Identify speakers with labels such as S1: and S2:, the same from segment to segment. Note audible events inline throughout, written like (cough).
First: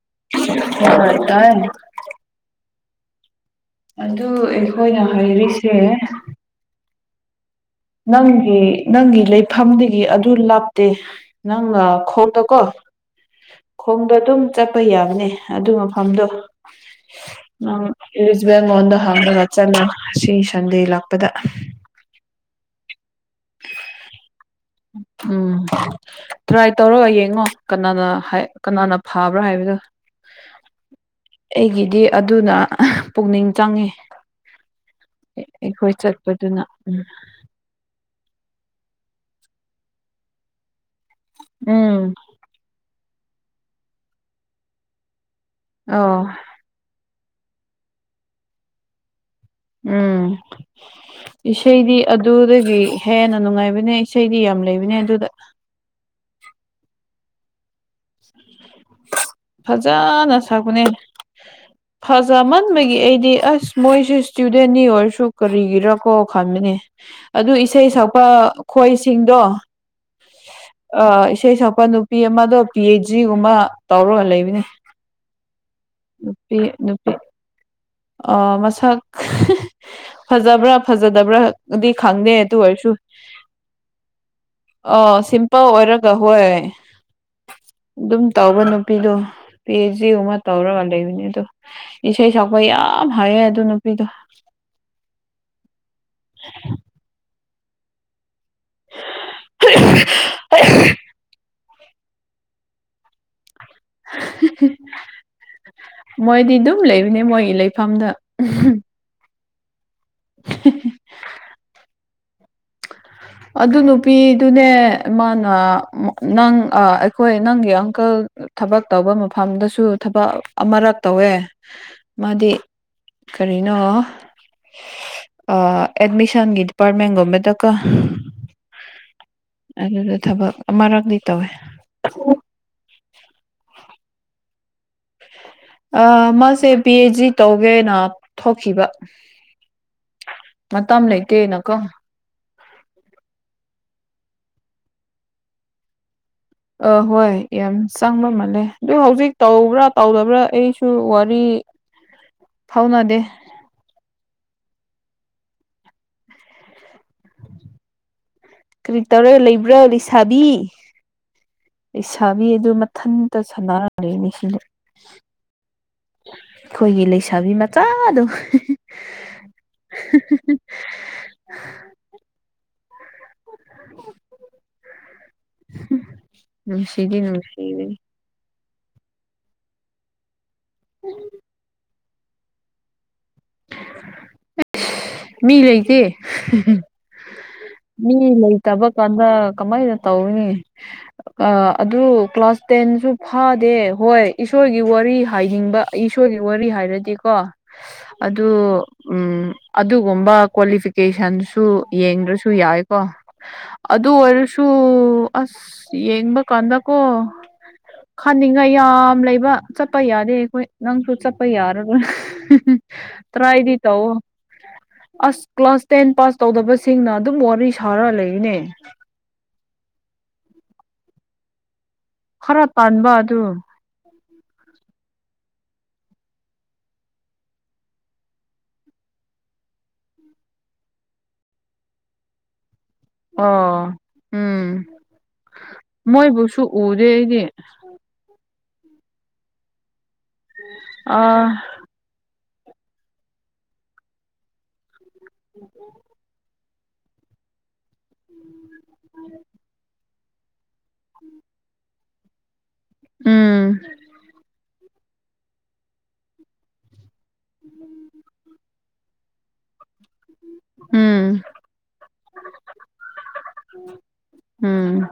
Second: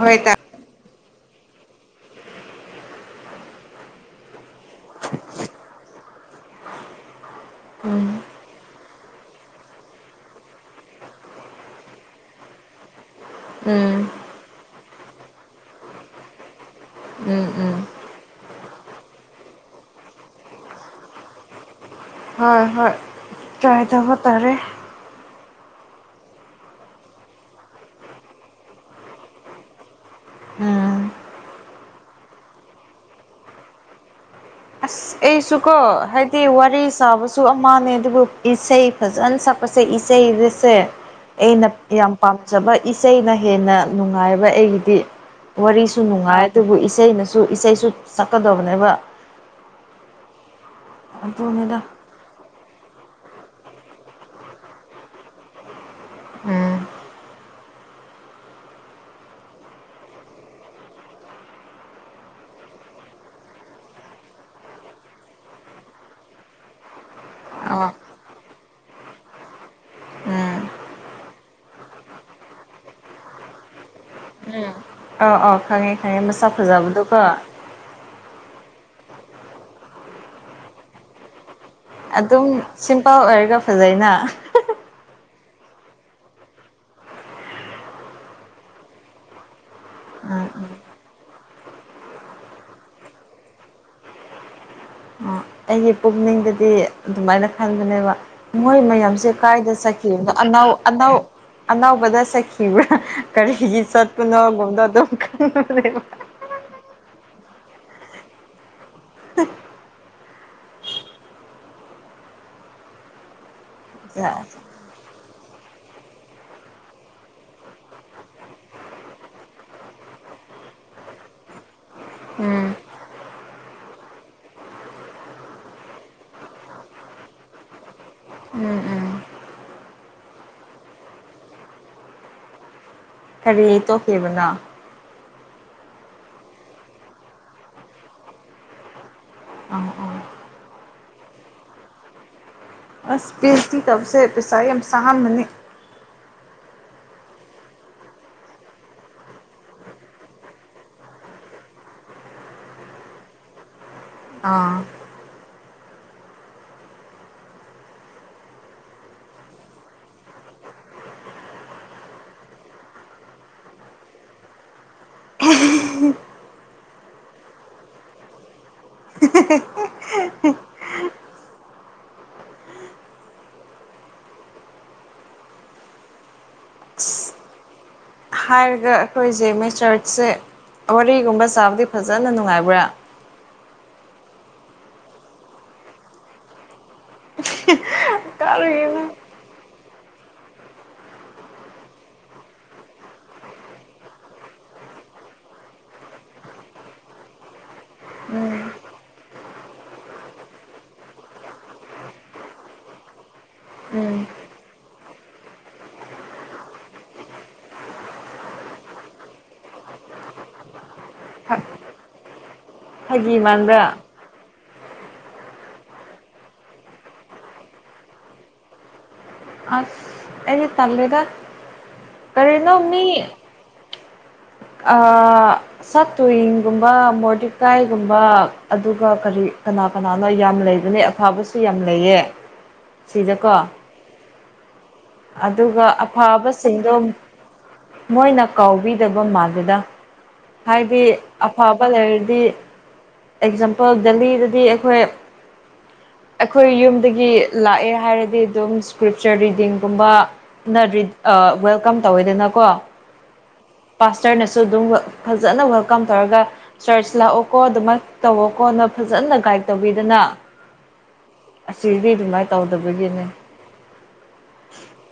S1: ꯍꯣꯏꯇ
S2: (unintelligible) ꯑꯗꯨ ꯑꯩꯈꯣꯏꯅ ꯍꯥꯏꯔꯤꯁꯦ
S1: ꯎꯝ
S2: ꯅꯪꯒꯤ ꯅꯪꯒꯤ ꯂꯩꯐꯝꯗꯒꯤ ꯑꯗꯨ ꯂꯥꯞꯇꯦ ꯅꯪꯅ ꯈꯣꯛꯇ ꯀꯣ
S1: ꯎꯝ
S2: ꯈꯣꯡꯗꯣ ꯑꯗꯨꯝ ꯆꯠꯄ ꯌꯥꯕꯅꯦ ꯑꯗꯨ ꯃꯐꯝꯗꯣ
S1: ꯎꯝ
S2: ꯅꯪ
S1: ꯎꯝ
S2: ꯏꯔꯤꯁꯕꯦꯡꯉꯣꯟꯗ ꯍꯥꯡꯉꯒ ꯆꯠꯂꯦ ꯁꯤ ꯁꯟꯗꯦ ꯂꯥꯛꯄꯗ
S1: ꯍꯣꯏ ꯍꯣꯏ ꯇ꯭ꯔꯥꯏꯇꯧꯕ ꯇꯥꯔꯦ
S2: ꯎꯝ ꯇ꯭ꯔꯥꯏ ꯇꯧꯔꯒ ꯌꯦꯡꯉꯣ ꯀꯅꯥꯅ ꯍꯥꯏ ꯀꯅꯥꯅ ꯐꯕ꯭ꯔꯥ ꯍꯥꯏꯕꯗꯨ
S1: ꯎꯝ
S2: ꯑꯩꯒꯤꯗꯤ ꯑꯗꯨꯅ ꯄꯨꯛꯅꯤꯡ ꯆꯪꯉꯤ
S1: ꯑꯩꯁꯨ ꯀꯣ
S2: ꯑꯩꯈꯣꯏ
S1: ꯍꯥꯏꯗꯤ
S2: ꯆꯠꯄꯗꯨꯅ
S1: ꯋꯥꯔꯤ
S2: ꯎꯝ
S1: ꯁꯥꯕ ꯁꯨ ꯑꯃꯥꯅꯦ ꯑꯗꯨꯕꯨ ꯏꯁꯩ ꯐꯖꯅ ꯁꯛꯄꯁꯦ ꯏꯁꯩꯗꯨꯁꯦ ꯑꯩꯅ
S2: ꯎꯝ
S1: ꯌꯥꯝ ꯄꯥꯝꯖꯕ ꯏꯁꯩꯅ ꯍꯦꯟꯅ ꯅꯨꯡꯉꯥꯏꯕ ꯑꯩꯒꯤꯗꯤ ꯋꯥꯔꯤꯁꯨ
S2: ꯑꯣ
S1: ꯅꯨꯡꯉꯥꯏ ꯑꯗꯨꯕꯨ ꯏꯁꯩꯅꯁꯨ ꯏꯁꯩꯁꯨ ꯁꯛꯀꯗꯕꯅꯦꯕ
S2: ꯎꯝ
S1: ꯑꯗꯨꯅꯤꯗ
S2: ꯏꯁꯩꯗꯤ ꯑꯗꯨꯗꯒꯤ ꯍꯦꯟꯅ ꯅꯨꯡꯉꯥꯏꯕꯅꯦ ꯏꯁꯩꯗꯤ ꯌꯥꯝ ꯂꯩꯕꯅꯦ ꯑꯗꯨꯗ
S1: ꯎꯝ
S2: ꯐꯖꯥꯟꯅ ꯁꯥꯒꯅꯦ ꯐꯖꯃꯟꯕꯒꯤ ꯑꯩꯗꯤ ꯑꯁ ꯃꯣꯏꯁꯦ ꯏꯁꯇꯨꯗꯦꯟꯅꯤ ꯑꯣꯏꯔꯁꯨ ꯀꯔꯤꯒꯤꯔꯀꯣ ꯈꯟꯕꯅꯦ ꯑꯗꯨ
S1: ꯑ
S2: ꯏꯁꯩ ꯁꯛꯄ ꯈꯣꯏꯁꯤꯡꯗꯣ
S1: ꯎꯝ
S2: ꯑ ꯏꯁꯩ ꯁꯛꯄ ꯅꯨꯄꯤ ꯑꯃꯗꯣ ꯄꯤ ꯑꯩꯆ ꯗꯤ ꯒꯨꯝꯕ ꯇꯧꯔꯒ ꯂꯩꯕꯅꯦ
S1: ꯑꯧ ꯑꯧ ꯈꯪꯉꯦ ꯈꯪꯉꯦ ꯃꯁꯛ
S2: ꯅꯨꯄꯤ ꯅꯨꯄꯤ
S1: ꯐꯖꯕꯗꯨꯀꯣ
S2: ꯃꯁꯛ ꯐꯖꯕ꯭ꯔꯥ ꯐꯖꯗꯕ꯭ꯔꯥ ꯑꯗꯤ ꯈꯪꯗꯦ
S1: ꯑꯗꯨꯝ
S2: ꯇꯨ ꯑꯣꯏꯔꯁꯨ
S1: ꯁꯤꯝꯄꯜ ꯑꯣꯏꯔꯒ ꯐꯖꯩꯅ
S2: ꯑ ꯁꯤꯝꯄꯜ ꯑꯣꯏꯔꯒ ꯍꯣꯏ ꯑꯗꯨꯝ ꯇꯧꯕ ꯅꯨꯄꯤꯗꯣ ꯄꯤꯑꯦꯆꯗꯤ ꯒꯨꯝꯕ
S1: ꯎꯝ
S2: ꯇꯧꯔꯒ ꯂꯩꯕꯅꯤ ꯑꯗꯣ ꯏꯁꯦ ꯁꯛꯄ ꯌꯥꯝ ꯍꯥꯏꯌꯦ ꯑꯗꯨ ꯅꯨꯄꯤꯗꯨ
S1: ꯑꯥ ꯑꯩꯒꯤ ꯄꯨꯛꯅꯤꯡꯗꯗꯤ ꯑꯗꯨꯃꯥꯏꯅ ꯈꯟꯕꯅꯦꯕ ꯃꯣꯏ ꯃꯌꯥꯝꯁꯦ ꯀꯥꯏꯗ ꯆꯠꯈꯤꯕꯗꯣ ꯑꯅꯥ ꯑꯅꯥꯎ ꯑꯅꯧꯕꯗ ꯆꯈꯤꯕ꯭ꯔꯥ ꯀꯔꯤꯒꯤ ꯆꯠꯄꯅꯣꯒꯨꯝꯗ ꯑꯗꯨꯝ (unintelligible)
S2: ꯃꯣꯏꯗꯤ ꯑꯗꯨꯝ ꯂꯩꯕꯅꯦ ꯃꯣꯏꯒꯤ ꯂꯩꯐꯝꯗ (unintelligible) ꯑꯗꯨ ꯅꯨꯄꯤꯗꯨꯅꯦ ꯃꯥꯅ ꯅꯪ ꯑꯩꯈꯣꯏ ꯅꯪꯒꯤ ꯑꯪꯀꯜ ꯊꯕꯛ ꯇꯧꯕ ꯃꯐꯝꯗꯁꯨ ꯊꯕꯛ ꯑꯃꯔꯛ ꯇꯧꯋꯦ ꯃꯥꯗꯤ
S1: ꯎꯝ
S2: ꯀꯔꯤꯅꯣ ꯑꯦꯠꯃꯤꯁꯟꯒꯤ ꯗꯤꯄꯥꯔꯠꯃꯦꯟꯒꯨꯝꯕꯗꯀꯣ
S1: ꯎꯝ ꯎꯝ
S2: ꯑꯗꯨꯗ ꯊꯕꯛ ꯑꯃꯔꯛꯇꯗꯤ ꯇꯧꯋꯦ
S1: ꯀꯔꯤ ꯇꯣꯛꯈꯤꯕꯅꯣ
S2: ꯑ ꯃꯥꯁꯦ ꯄꯤ ꯑꯩꯆ ꯗꯤ ꯇꯧꯒꯦꯅ ꯊꯣꯛꯈꯤꯕ
S1: ꯑꯥ
S2: ꯃꯇꯝ ꯂꯩꯇꯦꯅꯀꯣ
S1: ꯑꯁ ꯄꯤꯑꯦꯆꯗꯤ ꯇꯧꯕꯁꯦ ꯄꯩꯁꯥ ꯌꯥꯝ ꯆꯉꯝꯃꯅꯤ
S2: ꯑ ꯍꯣꯏ ꯌꯥꯝ ꯆꯪꯕ ꯃꯥꯜꯂꯦ ꯑꯗꯨ ꯍꯧꯖꯤꯛ ꯇꯧꯕ꯭ꯔꯥ ꯇꯧꯗꯕ꯭ꯔꯥ ꯑꯩꯁꯨ ꯋꯥꯔꯤ ꯐꯥꯎꯅꯥꯗꯦ
S1: ꯑꯥ
S2: ꯀꯔꯤ ꯇꯧꯔ ꯂꯩꯕ꯭ꯔꯥ ꯂꯩꯁꯥꯕꯤ ꯂꯩꯁꯥꯕꯤ ꯑꯗꯨ ꯃꯊꯟꯇ ꯁꯥꯟꯅꯔ ꯂꯩꯌꯦ ꯃꯦꯁꯤꯗꯣ ꯑꯩꯈꯣꯏꯒꯤ ꯂꯩꯁꯥꯕꯤ ꯃꯆꯥꯗꯣ
S1: (unintelligible)
S2: ꯍꯤ ꯍꯤ ꯍꯤ ꯍꯝ ꯅꯨꯡꯁꯤꯗꯤ ꯅꯨꯡꯁꯤ
S1: ꯍꯥꯏꯔꯒ ꯑꯩꯈꯣꯏꯁꯦ ꯃꯦꯆꯔꯠꯁꯦ ꯋꯥꯔꯤꯒꯨꯝꯕ ꯆꯥꯕꯗꯤ ꯐꯖꯅ ꯅꯨꯡꯉꯥꯏꯕ꯭ꯔꯥ
S2: ꯑꯩꯁ ꯃꯤ ꯂꯩꯇꯦ ꯃꯤ ꯂꯩꯇꯕ
S1: ꯀꯔꯤꯅꯣ
S2: ꯀꯥꯟꯗ ꯀꯃꯥꯏꯅ ꯇꯧꯒꯅꯤ ꯑ ꯑꯗꯨ ꯀ꯭ꯂꯥꯁ ꯇꯦꯟꯁꯨ ꯐꯥꯗꯦ ꯍꯣꯏ ꯏꯁꯣꯔꯒꯤ ꯋꯥꯔꯤ ꯍꯥꯏꯅꯤꯡꯕ ꯑꯩ ꯏꯁꯣꯏꯒꯤ ꯋꯥꯔꯤ ꯍꯥꯏꯔꯗꯤꯀꯣ ꯑꯗꯨ ꯎꯝ ꯑꯗꯨꯒꯨꯝꯕ ꯀ꯭ꯋꯥꯂꯤꯐꯤꯀꯦꯁꯟꯁꯨ ꯌꯦꯡꯗ꯭ꯔꯁꯨ ꯌꯥꯏꯀꯣ ꯑꯗꯨ
S1: ꯎꯝ
S2: ꯑꯣꯏꯔꯁꯨ ꯑꯁ ꯌꯦꯡꯕ ꯀꯥꯟꯗꯀꯣ ꯈꯥꯅꯤꯡꯉꯥꯏ ꯌꯥꯝ ꯂꯩꯕ ꯆꯠꯄ ꯌꯥꯗꯦ ꯑꯩꯈꯣꯏ ꯅꯪꯁꯨ ꯆꯠꯄ ꯌꯥꯔꯔꯣꯏ
S1: ꯐꯥꯒꯤ
S2: ꯇꯔꯏꯗꯤ
S1: ꯃꯥꯟꯕ꯭ꯔꯥ
S2: ꯇꯧꯑꯣ ꯑꯁ ꯀ꯭ꯂꯥꯁ ꯇꯦꯟ ꯄꯥꯁ ꯇꯧꯗꯕꯁꯤꯡꯅ ꯑꯗꯨꯝ ꯋꯥꯔꯤ ꯁꯥꯔ ꯂꯩꯌꯦꯅꯦ
S1: ꯑꯁ ꯑꯩꯗꯤ ꯇꯜꯂꯦꯗ
S2: ꯈꯔ
S1: ꯀꯔꯤꯅꯣ ꯃꯤ
S2: ꯇꯥꯟꯕ ꯑꯗꯨ
S1: ꯑꯥ ꯁꯥ ꯇꯨꯋꯤꯡꯒꯨꯝꯕ ꯃꯣꯔꯗꯤꯀꯥꯏꯒꯨꯝꯕ ꯑꯗꯨꯒ ꯀꯔꯤ ꯀꯅꯥ ꯀꯅꯥꯅꯣ ꯌꯥꯝ ꯂꯩꯕꯅꯦ ꯐꯕꯁꯨ ꯌꯥꯝ ꯂꯩꯌꯦ ꯁꯤꯗꯀꯣ
S2: ꯑꯣ ꯎꯝ
S1: ꯑꯗꯨꯒ
S2: ꯃꯣꯏꯕꯨꯁꯨ
S1: ꯑꯐꯕꯁꯤꯡꯗꯣ
S2: ꯎꯗꯦ ꯑꯩꯗꯤ
S1: ꯃꯣꯏꯅ ꯀꯥꯎꯕꯤꯗꯕ ꯃꯥꯜꯂꯤꯗ ꯍꯥꯏꯗꯤ
S2: ꯑꯥ
S1: ꯑꯐ ꯕ ꯂꯩꯔꯗꯤ ꯑꯦꯛꯖꯥꯝꯄꯜ ꯗꯦꯜꯂꯤꯗꯗꯤ ꯑꯩꯈꯣꯏ
S2: ꯎꯝ ꯑꯣ
S1: ꯑꯩꯈꯣꯏ ꯌꯨꯝꯗꯒꯤ ꯂꯥꯛꯑꯦ ꯍꯥꯏꯔꯗꯤ ꯑꯗꯨꯝ ꯏꯁꯀ꯭ꯔꯤꯞꯆꯔ ꯔꯤꯗꯤꯡꯒꯨꯝꯕ ꯅꯠꯔꯤꯠ ꯑ ꯋꯦꯜꯀꯝ ꯇꯧꯋꯦꯗꯅꯀꯣ
S2: ꯎꯝ
S1: ꯄꯥꯁꯇꯔꯅꯁꯨ ꯑꯗꯨꯝ ꯋꯦꯜ ꯐꯖꯅ ꯋꯦꯜꯀꯝ ꯇꯧꯔꯒ ꯆꯔꯆ ꯂꯥꯛꯑꯣꯀꯣ ꯑꯗꯨꯃꯥꯏ ꯇꯧꯋꯣꯀꯣ ꯅ ꯐꯖꯅ ꯒꯥꯏꯗ ꯇꯧꯕꯤꯗꯅ
S2: ꯎꯝ
S1: ꯑꯁꯤꯗꯤ ꯑꯗꯨꯃꯥꯏ ꯇꯧꯗꯕꯒꯤꯅꯦ
S2: ꯎꯝ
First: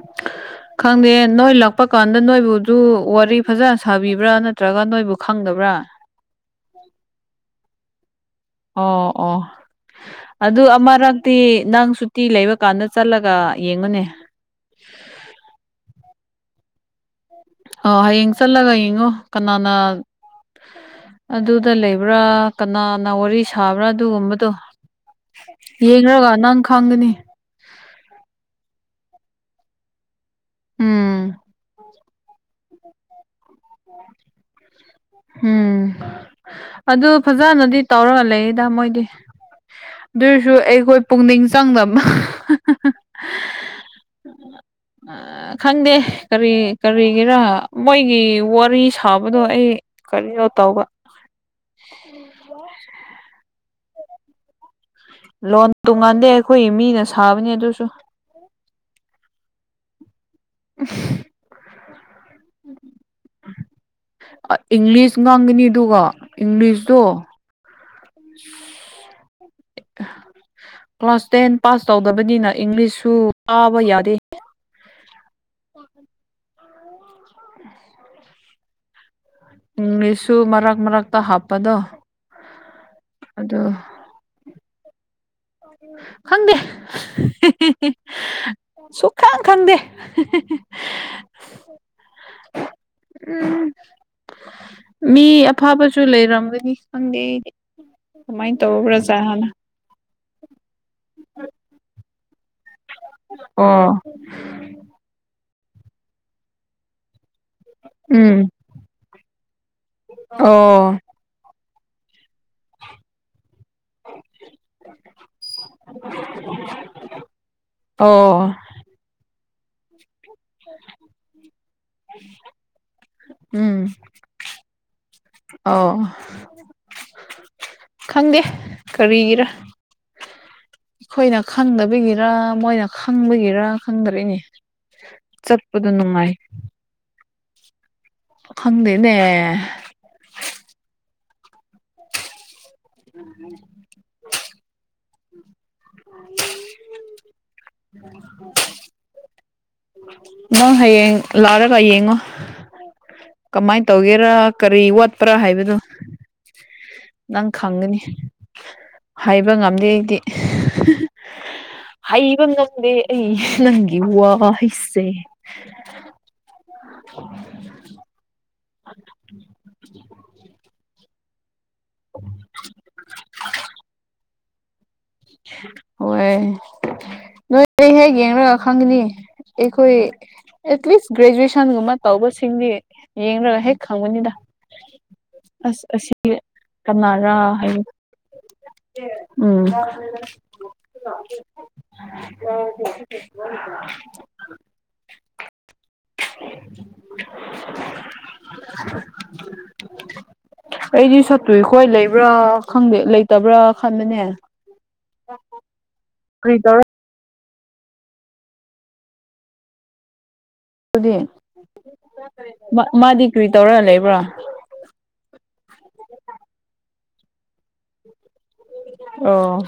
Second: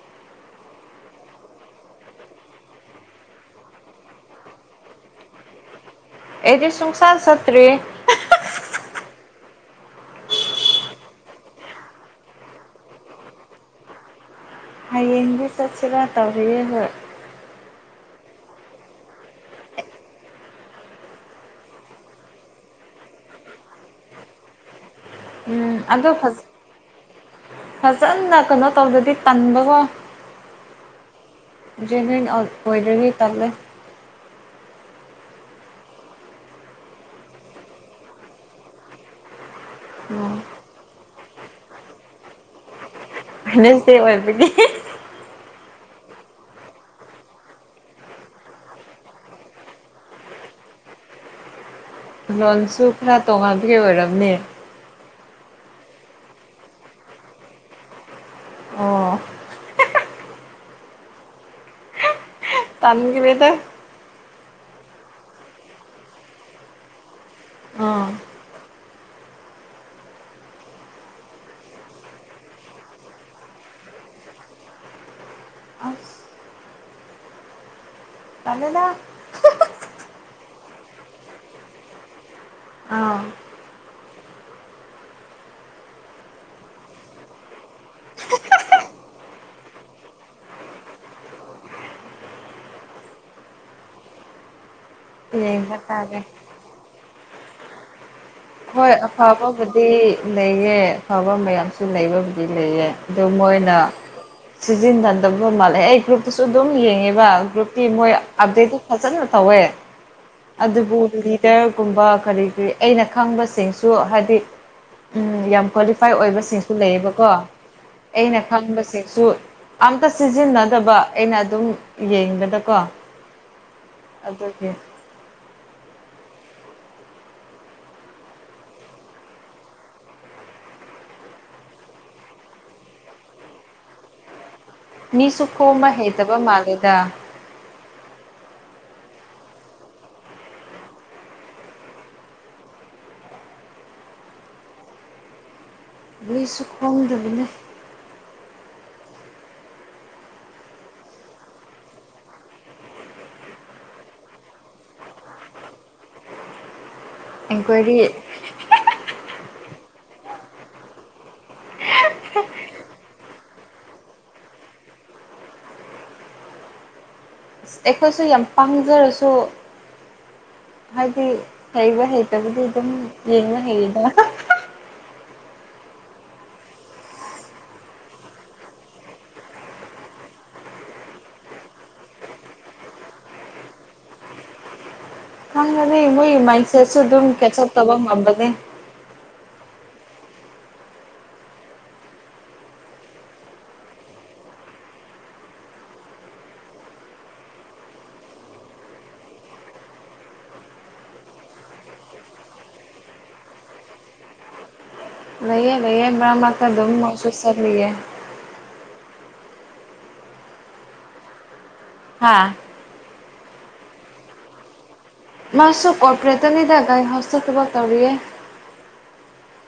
S2: ꯈꯪꯗꯦ ꯅꯣꯏ ꯂꯥꯛꯄ ꯀꯥꯟꯗ ꯅꯣꯏꯕꯨꯗꯨ ꯋꯥꯔꯤ ꯐꯖꯅ ꯁꯥꯕꯤꯕ꯭ꯔꯥ ꯅꯠꯇ꯭ꯔꯒ ꯅꯣꯏꯕꯨ ꯈꯪꯗꯕ꯭ꯔꯥ
S1: ꯑꯦꯗꯤ ꯁꯨꯡꯁꯥꯠ ꯆꯠꯇꯔꯤ
S2: ꯑꯣ ꯑꯣ ꯑꯗꯨ ꯑꯃꯔꯛꯇꯤ ꯅꯪ ꯁꯨꯇꯤ ꯂꯩꯕꯀꯥꯟꯗ ꯆꯠꯂꯒ ꯌꯦꯡꯉꯨꯅꯦ
S1: ꯍꯌꯦꯡꯗꯤ ꯆꯠꯁꯤꯔꯥ ꯇꯧꯔꯤꯌꯦ ꯍꯣꯏ
S2: ꯑꯣ ꯍꯌꯦꯡ ꯆꯠꯂꯒ ꯌꯦꯡꯉꯣ ꯀꯅꯥꯅ ꯑꯗꯨꯗ ꯂꯩꯕ꯭ꯔꯥ ꯀꯅꯥꯅ ꯋꯥꯔꯤ ꯁꯥꯕ꯭ꯔꯥ ꯑꯗꯨꯒꯨꯝꯕꯗꯣ
S1: ꯎꯝ ꯑꯗꯣ
S2: ꯌꯦꯡꯔꯒ ꯅꯪ ꯈꯪꯒꯅꯤ
S1: ꯐꯖꯅ ꯀꯩꯅꯣ ꯇꯧꯗꯗꯤ ꯇꯟꯕ ꯒꯣ
S2: ꯎꯝ
S1: ꯄꯦꯃꯦꯟ ꯑꯥꯎꯠ ꯑꯣꯏꯗꯔ꯭ꯗꯤ ꯇꯜꯂꯦ
S2: ꯎꯝ ꯑꯗꯨ ꯐꯖꯅꯗꯤ ꯇꯧꯔꯒ ꯂꯩꯌꯦꯗ ꯃꯣꯏꯗꯤ
S1: ꯎꯝ
S2: ꯑꯗꯨꯑꯣꯏꯁꯨ ꯑꯩꯈꯣꯏ ꯄꯨꯛꯅꯤꯡ ꯆꯪꯗꯕ
S1: ꯐꯦꯅꯦꯁꯗꯦ ꯑꯣꯏꯕꯒꯤ
S2: ꯑꯥ ꯈꯪꯗꯦ ꯀꯔꯤ ꯀꯔꯤꯒꯤꯔ ꯃꯣꯏꯒꯤ ꯋꯥꯔꯤ ꯁꯥꯕꯗꯣ ꯑꯩ ꯀꯔꯤꯌꯣ ꯇꯧꯕ
S1: ꯂꯣꯟꯁꯨ ꯈꯔ ꯇꯣꯉꯥꯟꯕꯒꯤ ꯑꯣꯏꯔꯝꯅꯦ
S2: ꯂꯣꯟ ꯇꯣꯡꯉꯥꯟꯗꯦ ꯑꯩꯈꯣꯏꯒꯤ ꯃꯤꯅ ꯁꯥꯕꯅꯦ ꯑꯗꯨꯁꯨ
S1: ꯑꯣ
S2: (unintelligible)
S1: ꯇꯟꯈ꯭ꯔꯦꯗ
S2: ꯏꯪꯂꯤꯁ ꯉꯥꯡꯒꯅꯤ ꯑꯗꯨꯒ ꯏꯪꯂꯤꯁꯇꯣ
S1: ꯑꯥ
S2: (inaudible) ꯀ꯭ꯂꯥꯁ ꯇꯦꯟ ꯄꯥꯁ ꯇꯧꯗꯕꯅꯤꯅ ꯏꯪꯂꯤꯁꯁꯨ ꯄꯕ ꯌꯗꯦ
S1: ꯑꯁ ꯀꯂꯅ
S2: ꯏꯪꯂꯤꯁꯁꯨ ꯃꯔꯛ ꯃꯔꯛꯇ ꯍꯥꯞꯄꯗꯣ
S1: ꯑꯥꯎ
S2: ꯑꯗꯣ ꯈꯪꯗꯦ ꯁꯨꯡꯈꯥꯡ ꯈꯪꯗꯦ (unintelligible) ꯎꯝ ꯃꯤ
S1: ꯌꯦꯡꯕ
S2: ꯑꯐꯕꯁꯨ
S1: ꯇꯥꯔꯦ
S2: ꯂꯩꯔꯝꯒꯅꯤ ꯈꯪꯗꯦꯑꯩꯗꯤ ꯀꯃꯥꯏ ꯇꯧꯕ꯭ꯔꯖꯠꯅꯣ
S1: ꯗꯤ ꯂꯩꯌꯦ ꯑꯐꯕ ꯃꯌꯥꯝꯁꯨ ꯂꯩꯕꯕꯨꯗꯤ ꯂꯩꯌꯦ ꯑꯗꯨ ꯃꯣꯏꯅ
S2: ꯑꯣ
S1: ꯁꯤꯖꯤꯟꯅꯗꯕ ꯃꯥꯜꯂꯦ ꯑꯩ ꯒ꯭ꯔꯨꯞꯇꯨꯁꯨ ꯑꯗꯨꯝ ꯌꯦꯡꯉꯦꯕ ꯒ꯭ꯔꯨꯞꯇꯤ ꯃꯣꯏ
S2: ꯎꯝ
S1: ꯑꯞꯗꯦꯠ ꯐꯖꯅ ꯇꯧꯋꯦ
S2: ꯑꯣ
S1: ꯑꯗꯨꯕꯨ ꯂꯤꯗꯔꯒꯨꯝꯕ ꯀꯔꯤ ꯀꯔꯤ ꯑꯩꯅ ꯈꯪꯕꯕꯁꯤꯁꯨ ꯍꯥꯏꯗꯤ ꯎꯝ ꯌꯥꯝ ꯀ꯭ꯋꯥꯂꯤꯐꯥꯏ ꯑꯣꯏꯕꯁꯤꯡꯁꯨ ꯂꯩꯌꯦꯕꯀꯣ ꯑꯩꯅ
S2: ꯑꯣ
S1: ꯈꯪꯕꯁꯤꯡꯁꯨ ꯑꯝꯇ ꯁꯤꯖꯤꯟꯅꯗꯕ ꯑꯩꯅ ꯑꯗꯨꯝ ꯌꯦꯡꯕꯗꯀꯣ
S2: ꯎꯝ
S1: ꯑꯗꯨꯒꯤ
S2: ꯑꯣ ꯈꯪꯗꯦ ꯀꯔꯤꯒꯤꯔꯥ ꯑꯩꯈꯣꯏꯅ ꯈꯪꯗꯕꯒꯤꯔ ꯃꯣꯏꯅ ꯈꯪꯕꯒꯤꯔ ꯈꯪꯗ꯭ꯔꯦꯅꯦ
S1: ꯃꯤꯁꯨ ꯈꯣꯝꯃ
S2: ꯆꯠꯄꯗꯣ ꯅꯨꯡꯉꯥꯏ
S1: ꯍꯩꯇꯕ ꯃꯥꯜꯂꯦꯗ
S2: ꯈꯪꯗꯦꯅꯦ (inaudible)
S1: ꯕꯁꯨ ꯈꯋꯥꯗꯕꯤꯅ
S2: ꯎ ꯅꯪ ꯍꯌꯦꯡ ꯂꯥꯛꯑꯔꯒ ꯌꯦꯡꯉꯣ ꯀꯃꯥꯏꯅ ꯇꯧꯒꯦꯔꯥ ꯀꯔꯤ ꯋꯥꯠꯄ꯭ꯔꯥ ꯍꯥꯏꯕꯗꯨꯣ ꯅꯪ ꯈꯪꯒꯅꯤ
S1: ꯑꯦꯟꯀ꯭ꯋꯥꯏꯔꯤ
S2: ꯍꯥꯏꯕ ꯉꯝꯗꯦ ꯑꯩꯗꯤ ꯍꯩꯕ ꯉꯝꯗꯦ ꯑꯩ ꯅꯪꯒꯤ ꯋꯥ ꯍꯩꯁꯦ
S1: ꯑꯩꯈꯣꯏꯁꯨ ꯌꯥꯝ ꯄꯥꯖꯔꯁꯨ ꯍꯥꯏꯗꯤ ꯍꯩꯕ ꯍꯩꯇꯕꯨꯗꯤ ꯑꯗꯨꯝ ꯌꯦꯡꯅ ꯍꯩꯔꯤꯗ
S2: ꯍꯣꯏ ꯅꯣꯏ ꯑꯩ ꯍꯦꯛ ꯌꯦꯡꯉꯒ ꯈꯪꯒꯅꯤ ꯑꯩꯈꯣꯏ ꯑꯦꯠꯂꯤꯁ ꯒ꯭ꯔꯦꯖꯨꯑꯦꯁꯟꯒꯨꯝꯕ ꯇꯧꯕꯁꯤꯡꯗꯤ ꯌꯦꯡꯒ ꯍꯦꯛ ꯈꯪꯕꯅꯤꯗ ꯑꯁ
S1: ꯈꯪꯉꯅꯤ
S2: ꯑꯁꯤ
S1: ꯃꯣꯏꯒꯤ ꯃꯥꯏꯟ ꯁꯦꯠꯁꯨ ꯑꯗꯨꯝ
S2: ꯀꯅꯥꯔꯥ
S1: ꯀꯦꯆ ꯑꯞ
S2: ꯍꯥꯏꯕ
S1: ꯇꯧꯕ ꯉꯝꯕꯅꯦ
S2: ꯎꯝ (inaudible) (unintelligible) (inaudible) ꯑꯩꯗꯤ ꯁꯠꯇꯨꯏꯈꯣꯏ ꯂꯩꯕ꯭ꯔꯥ ꯈꯪꯗꯦ ꯂꯩꯇꯕ꯭ꯔꯥ ꯈꯟꯕꯅꯦ
S1: ꯂꯩꯚꯌꯦ ꯂꯩꯩꯌꯦ ꯭ꯔꯝ
S2: ꯀꯔꯤ
S1: ꯂꯥꯛꯛꯇ
S2: ꯇꯧꯔ
S1: ꯑꯗꯨꯝ ꯃꯁꯁ ꯆꯔꯤꯌꯦ
S2: ꯑꯗꯨꯗꯤ
S1: ꯍꯥꯥ
S2: ꯃꯥꯗꯤ ꯀꯔꯤ ꯇꯧꯔꯒ ꯂꯩꯕ꯭ꯔꯣ
S1: ꯃꯥꯁꯨ ꯀꯣꯔꯄꯣꯔꯦꯠꯇ ꯅꯤꯗ ꯒꯥꯏꯗ ꯍꯥꯎꯁꯗ ꯊꯕꯛ ꯇꯧꯔꯤꯌꯦ
S2: ꯑꯣ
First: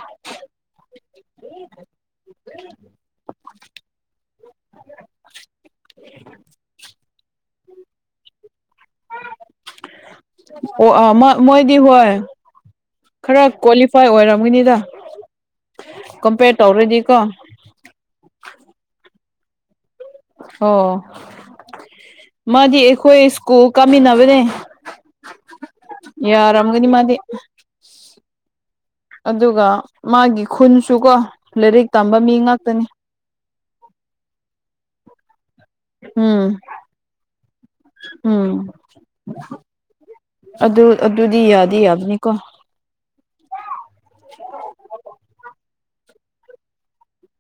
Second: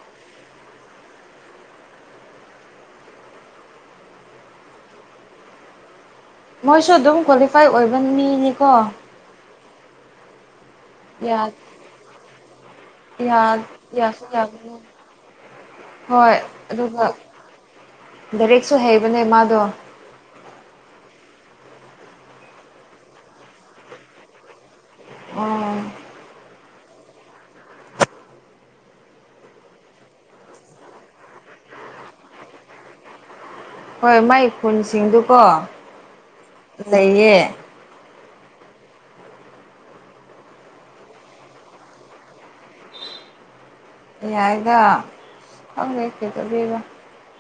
S1: ꯃꯣꯏꯁꯨ ꯑꯗꯨꯝ ꯀ꯭ꯋꯥꯂꯤꯐꯥꯏ ꯑꯣꯏꯕ ꯃꯤꯅꯤꯀꯣ
S2: ꯑꯣ ꯃ
S1: ꯌꯥ
S2: ꯃꯣꯏꯗꯤ ꯍꯣꯏ ꯈꯔ
S1: ꯌꯥ
S2: ꯀ꯭ꯋꯥꯂꯤꯐꯥꯏ
S1: ꯌꯥꯁꯨ ꯌꯥꯕꯅꯦ
S2: ꯑꯣꯏꯔꯝꯒꯅꯤꯗ
S1: ꯍꯣꯏ
S2: ꯀꯝꯄꯦꯌꯔ
S1: ꯑꯗꯨꯒ
S2: ꯇꯧꯔꯗꯤꯀꯣ
S1: ꯂꯥꯏꯔꯤꯛꯁꯨ ꯍꯩꯕꯅꯦ ꯃꯥꯗꯣ
S2: ꯑꯣ ꯃꯥꯗꯤ ꯑꯩꯈꯣꯏ ꯁ꯭ꯀꯨꯜ ꯀꯥꯃꯤꯟꯅꯕꯅꯦ
S1: ꯎꯝ
S2: ꯌꯥꯔꯝꯒꯅꯤꯃꯗꯤꯦ ꯑꯗꯨꯒ ꯃꯥꯒꯤ ꯈꯨꯟꯁꯨ ꯀꯣ ꯂꯥꯏꯔꯤꯛ ꯇꯝꯕ ꯃꯤ ꯉꯥꯛꯇꯅꯤ
S1: ꯍꯣꯏ ꯃꯥꯏ ꯈꯨꯟꯁꯤꯡꯗꯨꯀꯣ
S2: ꯎꯝ
S1: ꯂꯩꯌꯦ
S2: ꯎꯝ ꯑꯗꯨ ꯑꯗꯨꯗꯤ ꯌꯥꯗꯤ ꯌꯥꯕꯅꯤꯀꯣ
S1: ꯌꯥꯏꯗ ꯈꯪꯗꯦ ꯀꯩꯇꯧꯕꯩꯅꯣ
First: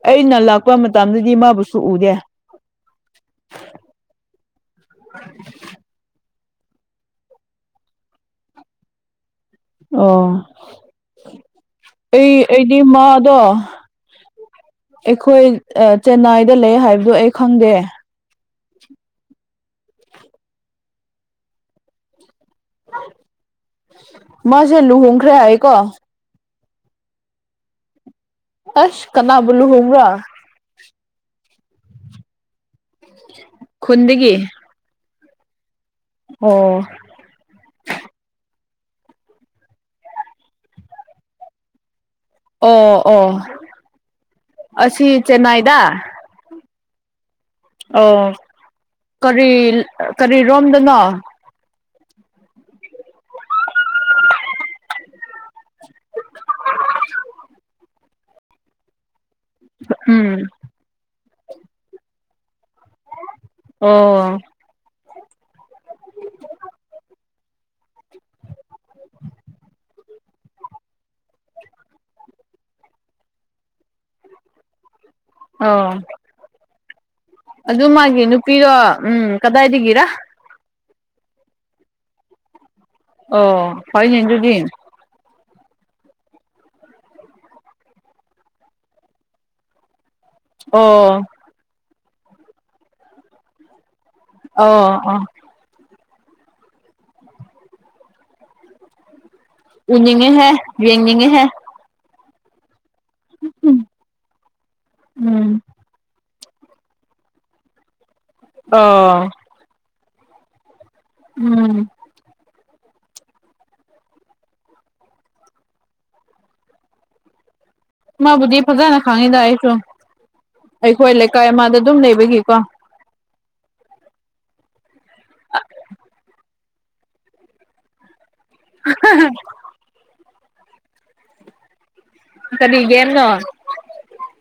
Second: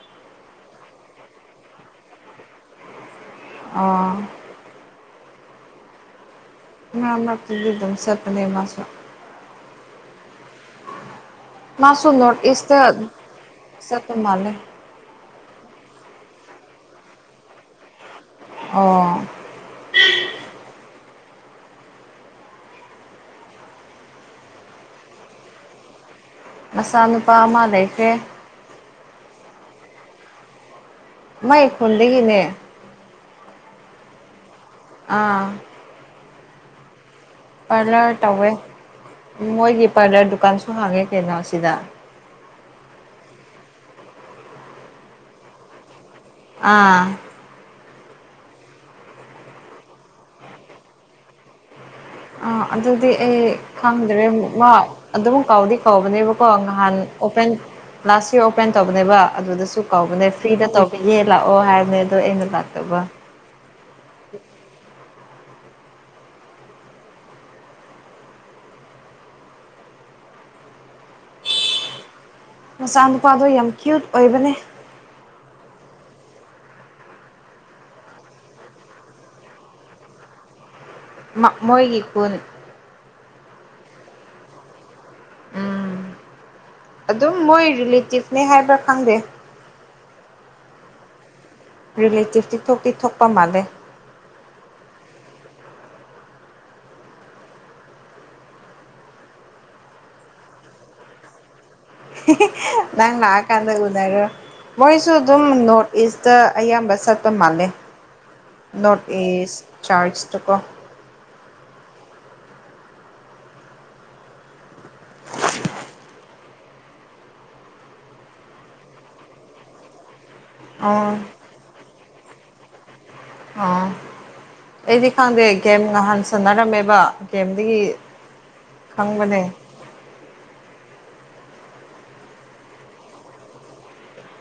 S2: ꯑꯩꯅ ꯂꯥꯛꯄ ꯃꯇꯝꯗꯗꯤ ꯃꯥꯕꯨꯁꯨ ꯎꯗꯦ
S1: ꯑꯥ
S2: (inaudible)
S1: ꯃꯔꯛ ꯃꯔꯛ ꯇꯗꯤ ꯑꯗꯨꯝ ꯆꯠꯄꯅꯦ ꯃꯁꯨ
S2: ꯑꯣ
S1: ꯃꯥꯁꯨ
S2: ꯑꯩ
S1: ꯅꯣꯔꯠ
S2: ꯑꯩꯗꯤ
S1: ꯏꯁꯇ
S2: ꯃꯥꯗꯣ
S1: ꯆꯠꯄ ꯃꯥꯜꯂꯦ
S2: ꯑꯩꯈꯣꯏ ꯆꯦꯟꯅꯥꯏꯗ ꯂꯩ ꯍꯥꯏꯕꯗꯨꯣ ꯑꯩ ꯈꯪꯗꯦ
S1: ꯑꯣ
S2: ꯃꯥꯁꯦ ꯂꯨꯍꯣꯡꯈ꯭ꯔꯦ ꯍꯥꯏꯀꯣ
S1: ꯃꯆꯥ ꯅꯨꯨꯄꯥ ꯑꯃ ꯂꯩꯈꯦ
S2: ꯑꯁ ꯀꯅꯥꯕꯨ ꯂꯨꯍꯨꯡꯕ꯭ꯔ
S1: ꯃꯥꯏ ꯈꯨꯣꯟꯗꯒꯤꯅꯦ
S2: (unintelligible) ꯈꯨꯟꯗꯒꯤ
S1: ꯑꯥ
S2: ꯑꯣ
S1: ꯄꯥꯔꯂꯔ ꯇꯧꯋꯦ ꯃꯣꯏꯒꯤ ꯄꯥꯔꯂꯔ ꯗꯨꯀꯥꯟꯁꯨ ꯍꯥꯡꯉꯦ ꯀꯩꯅꯣ ꯁꯤꯗ
S2: ꯑꯣ ꯑꯣ ꯑꯁꯤ ꯆꯦꯟꯅꯥꯏꯗ
S1: ꯑꯥ
S2: ꯑꯣ ꯀꯔꯤ ꯀꯔꯤꯔꯣꯝꯗꯅꯣ
S1: ꯑꯥ ꯑꯗꯨꯗꯤ ꯑꯩ ꯈꯪꯗ꯭ꯔꯦ ꯃꯥ ꯑꯗꯨꯝ ꯀꯥꯎꯗꯤ ꯀꯥꯎꯕꯅꯦꯕꯀꯣ ꯉꯍꯟ ꯑꯣꯄꯦꯟ ꯂꯥꯁ ꯌꯔ ꯑꯣꯄꯦꯟ ꯇꯧꯕꯅꯦꯕ ꯑꯗꯨꯗꯁꯨ ꯀꯥꯎꯅꯦ
S2: ꯎꯝ
S1: ꯐ꯭ꯔꯤꯗ ꯇꯧꯕꯤꯑ ꯂꯥꯛꯑꯣ ꯍꯥꯏꯕꯅꯦ ꯑꯗꯣ ꯑꯩꯅ ꯂꯥꯛꯇꯕ
S2: ꯑꯣ
S1: ꯃꯆꯥꯅꯨꯄꯥꯗꯣ ꯌꯥꯝ ꯀ꯭ꯌꯨꯠ ꯑꯣꯏꯕꯅꯦ
S2: ꯑꯣ ꯑꯗꯨ ꯃꯥꯒꯤ ꯅꯨꯄꯤꯗꯣ ꯎꯝ ꯀꯗꯥꯏꯗꯒꯤꯔ
S1: ꯃ ꯃꯣꯏꯒꯤ ꯈꯨꯟ
S2: ꯑꯣ ꯐꯥꯏꯅꯦ ꯑꯗꯨꯗꯤ
S1: ꯎꯝ
S2: (unintelligible)
S1: ꯑꯗꯨꯝ ꯃꯣꯏ ꯔꯤꯂꯦꯇꯤꯞꯅꯦ ꯍꯥꯏꯕ꯭ꯔꯥ ꯈꯪꯗꯦ
S2: ꯑꯣ
S1: ꯔꯦꯂꯦꯇꯤꯚꯗꯤ ꯊꯣꯛꯇꯤ ꯊꯣꯛꯄ ꯃꯥꯜꯂꯦ
S2: ꯑꯣ ꯑꯣ ꯎꯅꯤꯡꯉꯤꯍꯦ ꯌꯦꯡꯅꯤꯡꯉꯤꯍꯦ
S1: ꯅꯪ ꯂꯥꯛꯑꯀꯥꯟꯗ
S2: ꯎꯝ
S1: ꯎꯅꯔꯣ ꯃꯣꯏꯁꯨ ꯑꯗꯨꯝ
S2: ꯎꯝ
S1: ꯅꯣꯔꯊ ꯏꯁ ꯗ ꯑꯌꯥꯝꯕ ꯆꯠꯄ ꯃꯥꯜꯂꯦ ꯅꯣꯔꯠ
S2: ꯑꯣ
S1: ꯏꯁ ꯆꯔꯆꯇꯀꯣ
S2: ꯎꯝ
S1: (unintelligible)
S2: ꯃꯥꯕꯨꯗꯤ ꯐꯖꯅ ꯈꯪꯉꯤꯗ ꯑꯩꯁꯨ
S1: ꯑꯣ
S2: ꯑꯩꯈꯣꯏ ꯂꯩꯀꯥꯏ ꯑꯃꯗ ꯑꯗꯨꯝ ꯂꯩꯕꯒꯤꯀꯣ
S1: ꯑꯥ ꯑꯩꯗꯤ ꯈꯪꯗꯦ ꯒꯦꯝ ꯉꯍꯥꯟ ꯁꯥꯟꯟꯅꯔꯝꯃꯦꯕ ꯒꯦꯝꯗꯒꯤ ꯈꯪꯕꯅꯦ
S2: ꯀꯔꯤ ꯒꯦꯝꯅꯣ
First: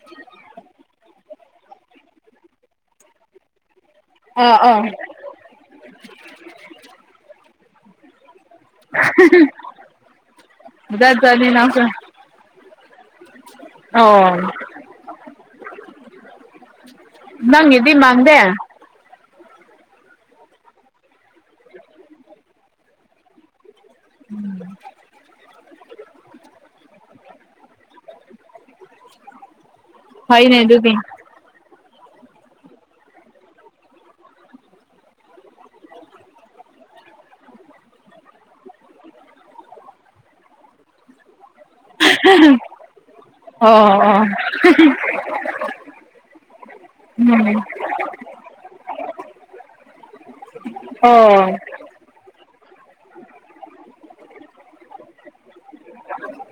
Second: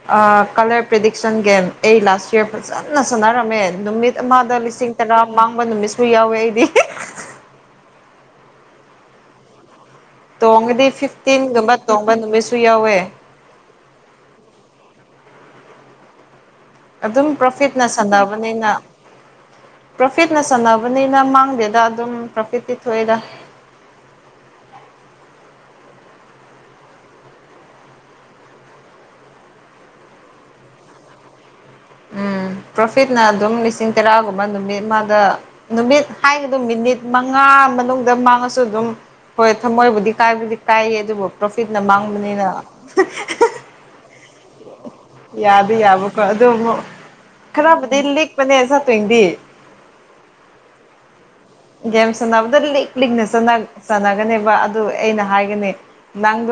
S1: ꯑ ꯀꯂꯔ ꯄ꯭ꯔꯦꯗꯤꯛꯁꯟ ꯒꯦꯝ ꯑꯩ ꯂꯥꯁ ꯏꯔ ꯐꯖꯟꯅ ꯁꯥꯟꯅꯔꯃꯦ ꯅꯨꯃꯤꯠ ꯃꯥꯗ
S2: ꯑꯥ ꯑꯥ
S1: ꯂꯤꯁꯤꯡ ꯇꯔꯥ ꯃꯥꯡꯕ ꯅꯨꯃꯤꯠꯁꯨ ꯌꯥꯎꯋꯦ ꯑꯩꯗꯤ
S2: (unintelligible)
S1: ꯇꯣꯡꯉꯗꯤ
S2: ꯖꯥꯠ ꯖꯥꯠꯅꯤ
S1: ꯐꯤꯐꯇꯤꯟꯒꯨꯝꯕ
S2: ꯅꯪꯁꯨ
S1: ꯇꯣꯡꯕ ꯅꯨꯃꯤꯠꯁꯨ ꯌꯥꯎꯋꯦ
S2: ꯑꯣ (unintelligible)
S1: ꯑꯗꯨꯝ ꯄ꯭ꯔꯣꯐꯤꯠꯅ
S2: ꯅꯪꯒꯤꯗꯤ ꯃꯥꯟꯗꯦ
S1: ꯁꯥꯟꯅꯕꯅꯤꯅ ꯄ꯭ꯔꯣꯐꯤꯠꯅ ꯁꯥꯟꯅꯕꯅꯤꯅ ꯃꯥꯡꯗꯦꯗ ꯑꯗꯨꯝ ꯄ꯭ꯔꯣꯐꯤꯠꯇꯤ ꯊꯣꯛꯑꯦꯗ
S2: (unintelligible) ꯍꯩꯅꯦ ꯑꯗꯨꯗꯤ
S1: ꯎꯝ ꯄ꯭ꯔꯣꯐꯤꯠꯅ ꯑꯗꯨꯝ ꯂꯤꯁꯤꯡ ꯇꯔꯥꯒꯨꯝꯕ ꯅꯨꯃꯤꯠ ꯃꯥꯗ ꯅꯨꯃꯤꯠ ꯍꯥꯏꯒꯗ ꯃꯤꯅꯤꯠ ꯃꯉꯥ ꯃꯅꯨꯡꯗ ꯃꯥꯡꯉꯁꯨ ꯑꯗꯨꯝ ꯍꯣꯏ ꯊꯝꯃꯣꯏꯕꯨꯗꯤ ꯀꯥꯏꯕꯨꯗꯤ ꯀꯥꯏꯌꯦ ꯑꯗꯨꯕꯨ ꯄ꯭ꯔꯣꯐꯤꯠꯅ ꯃꯥꯡꯕꯅꯤꯅ
S2: ꯑꯣ ꯑꯣ
S1: (unintelligible) ꯌꯥꯗꯤ ꯌꯥꯕꯀꯣ ꯑꯗꯨ ꯑꯃꯨꯛ
S2: ꯎꯝ
S1: ꯈꯔꯕꯨꯗꯤ ꯂꯤꯛꯄꯅꯦ ꯁꯥꯠꯇꯣꯏꯗꯤ
S2: ꯑꯣ
S1: ꯒꯦꯝ ꯁꯥꯟꯅꯕꯗ ꯂꯤꯛ ꯂꯤꯛꯅ ꯁꯥꯟꯅꯒꯅꯦꯕ ꯑꯗꯨ ꯑꯩꯅ ꯍꯥꯏꯒꯅꯤ ꯅꯪꯗꯣ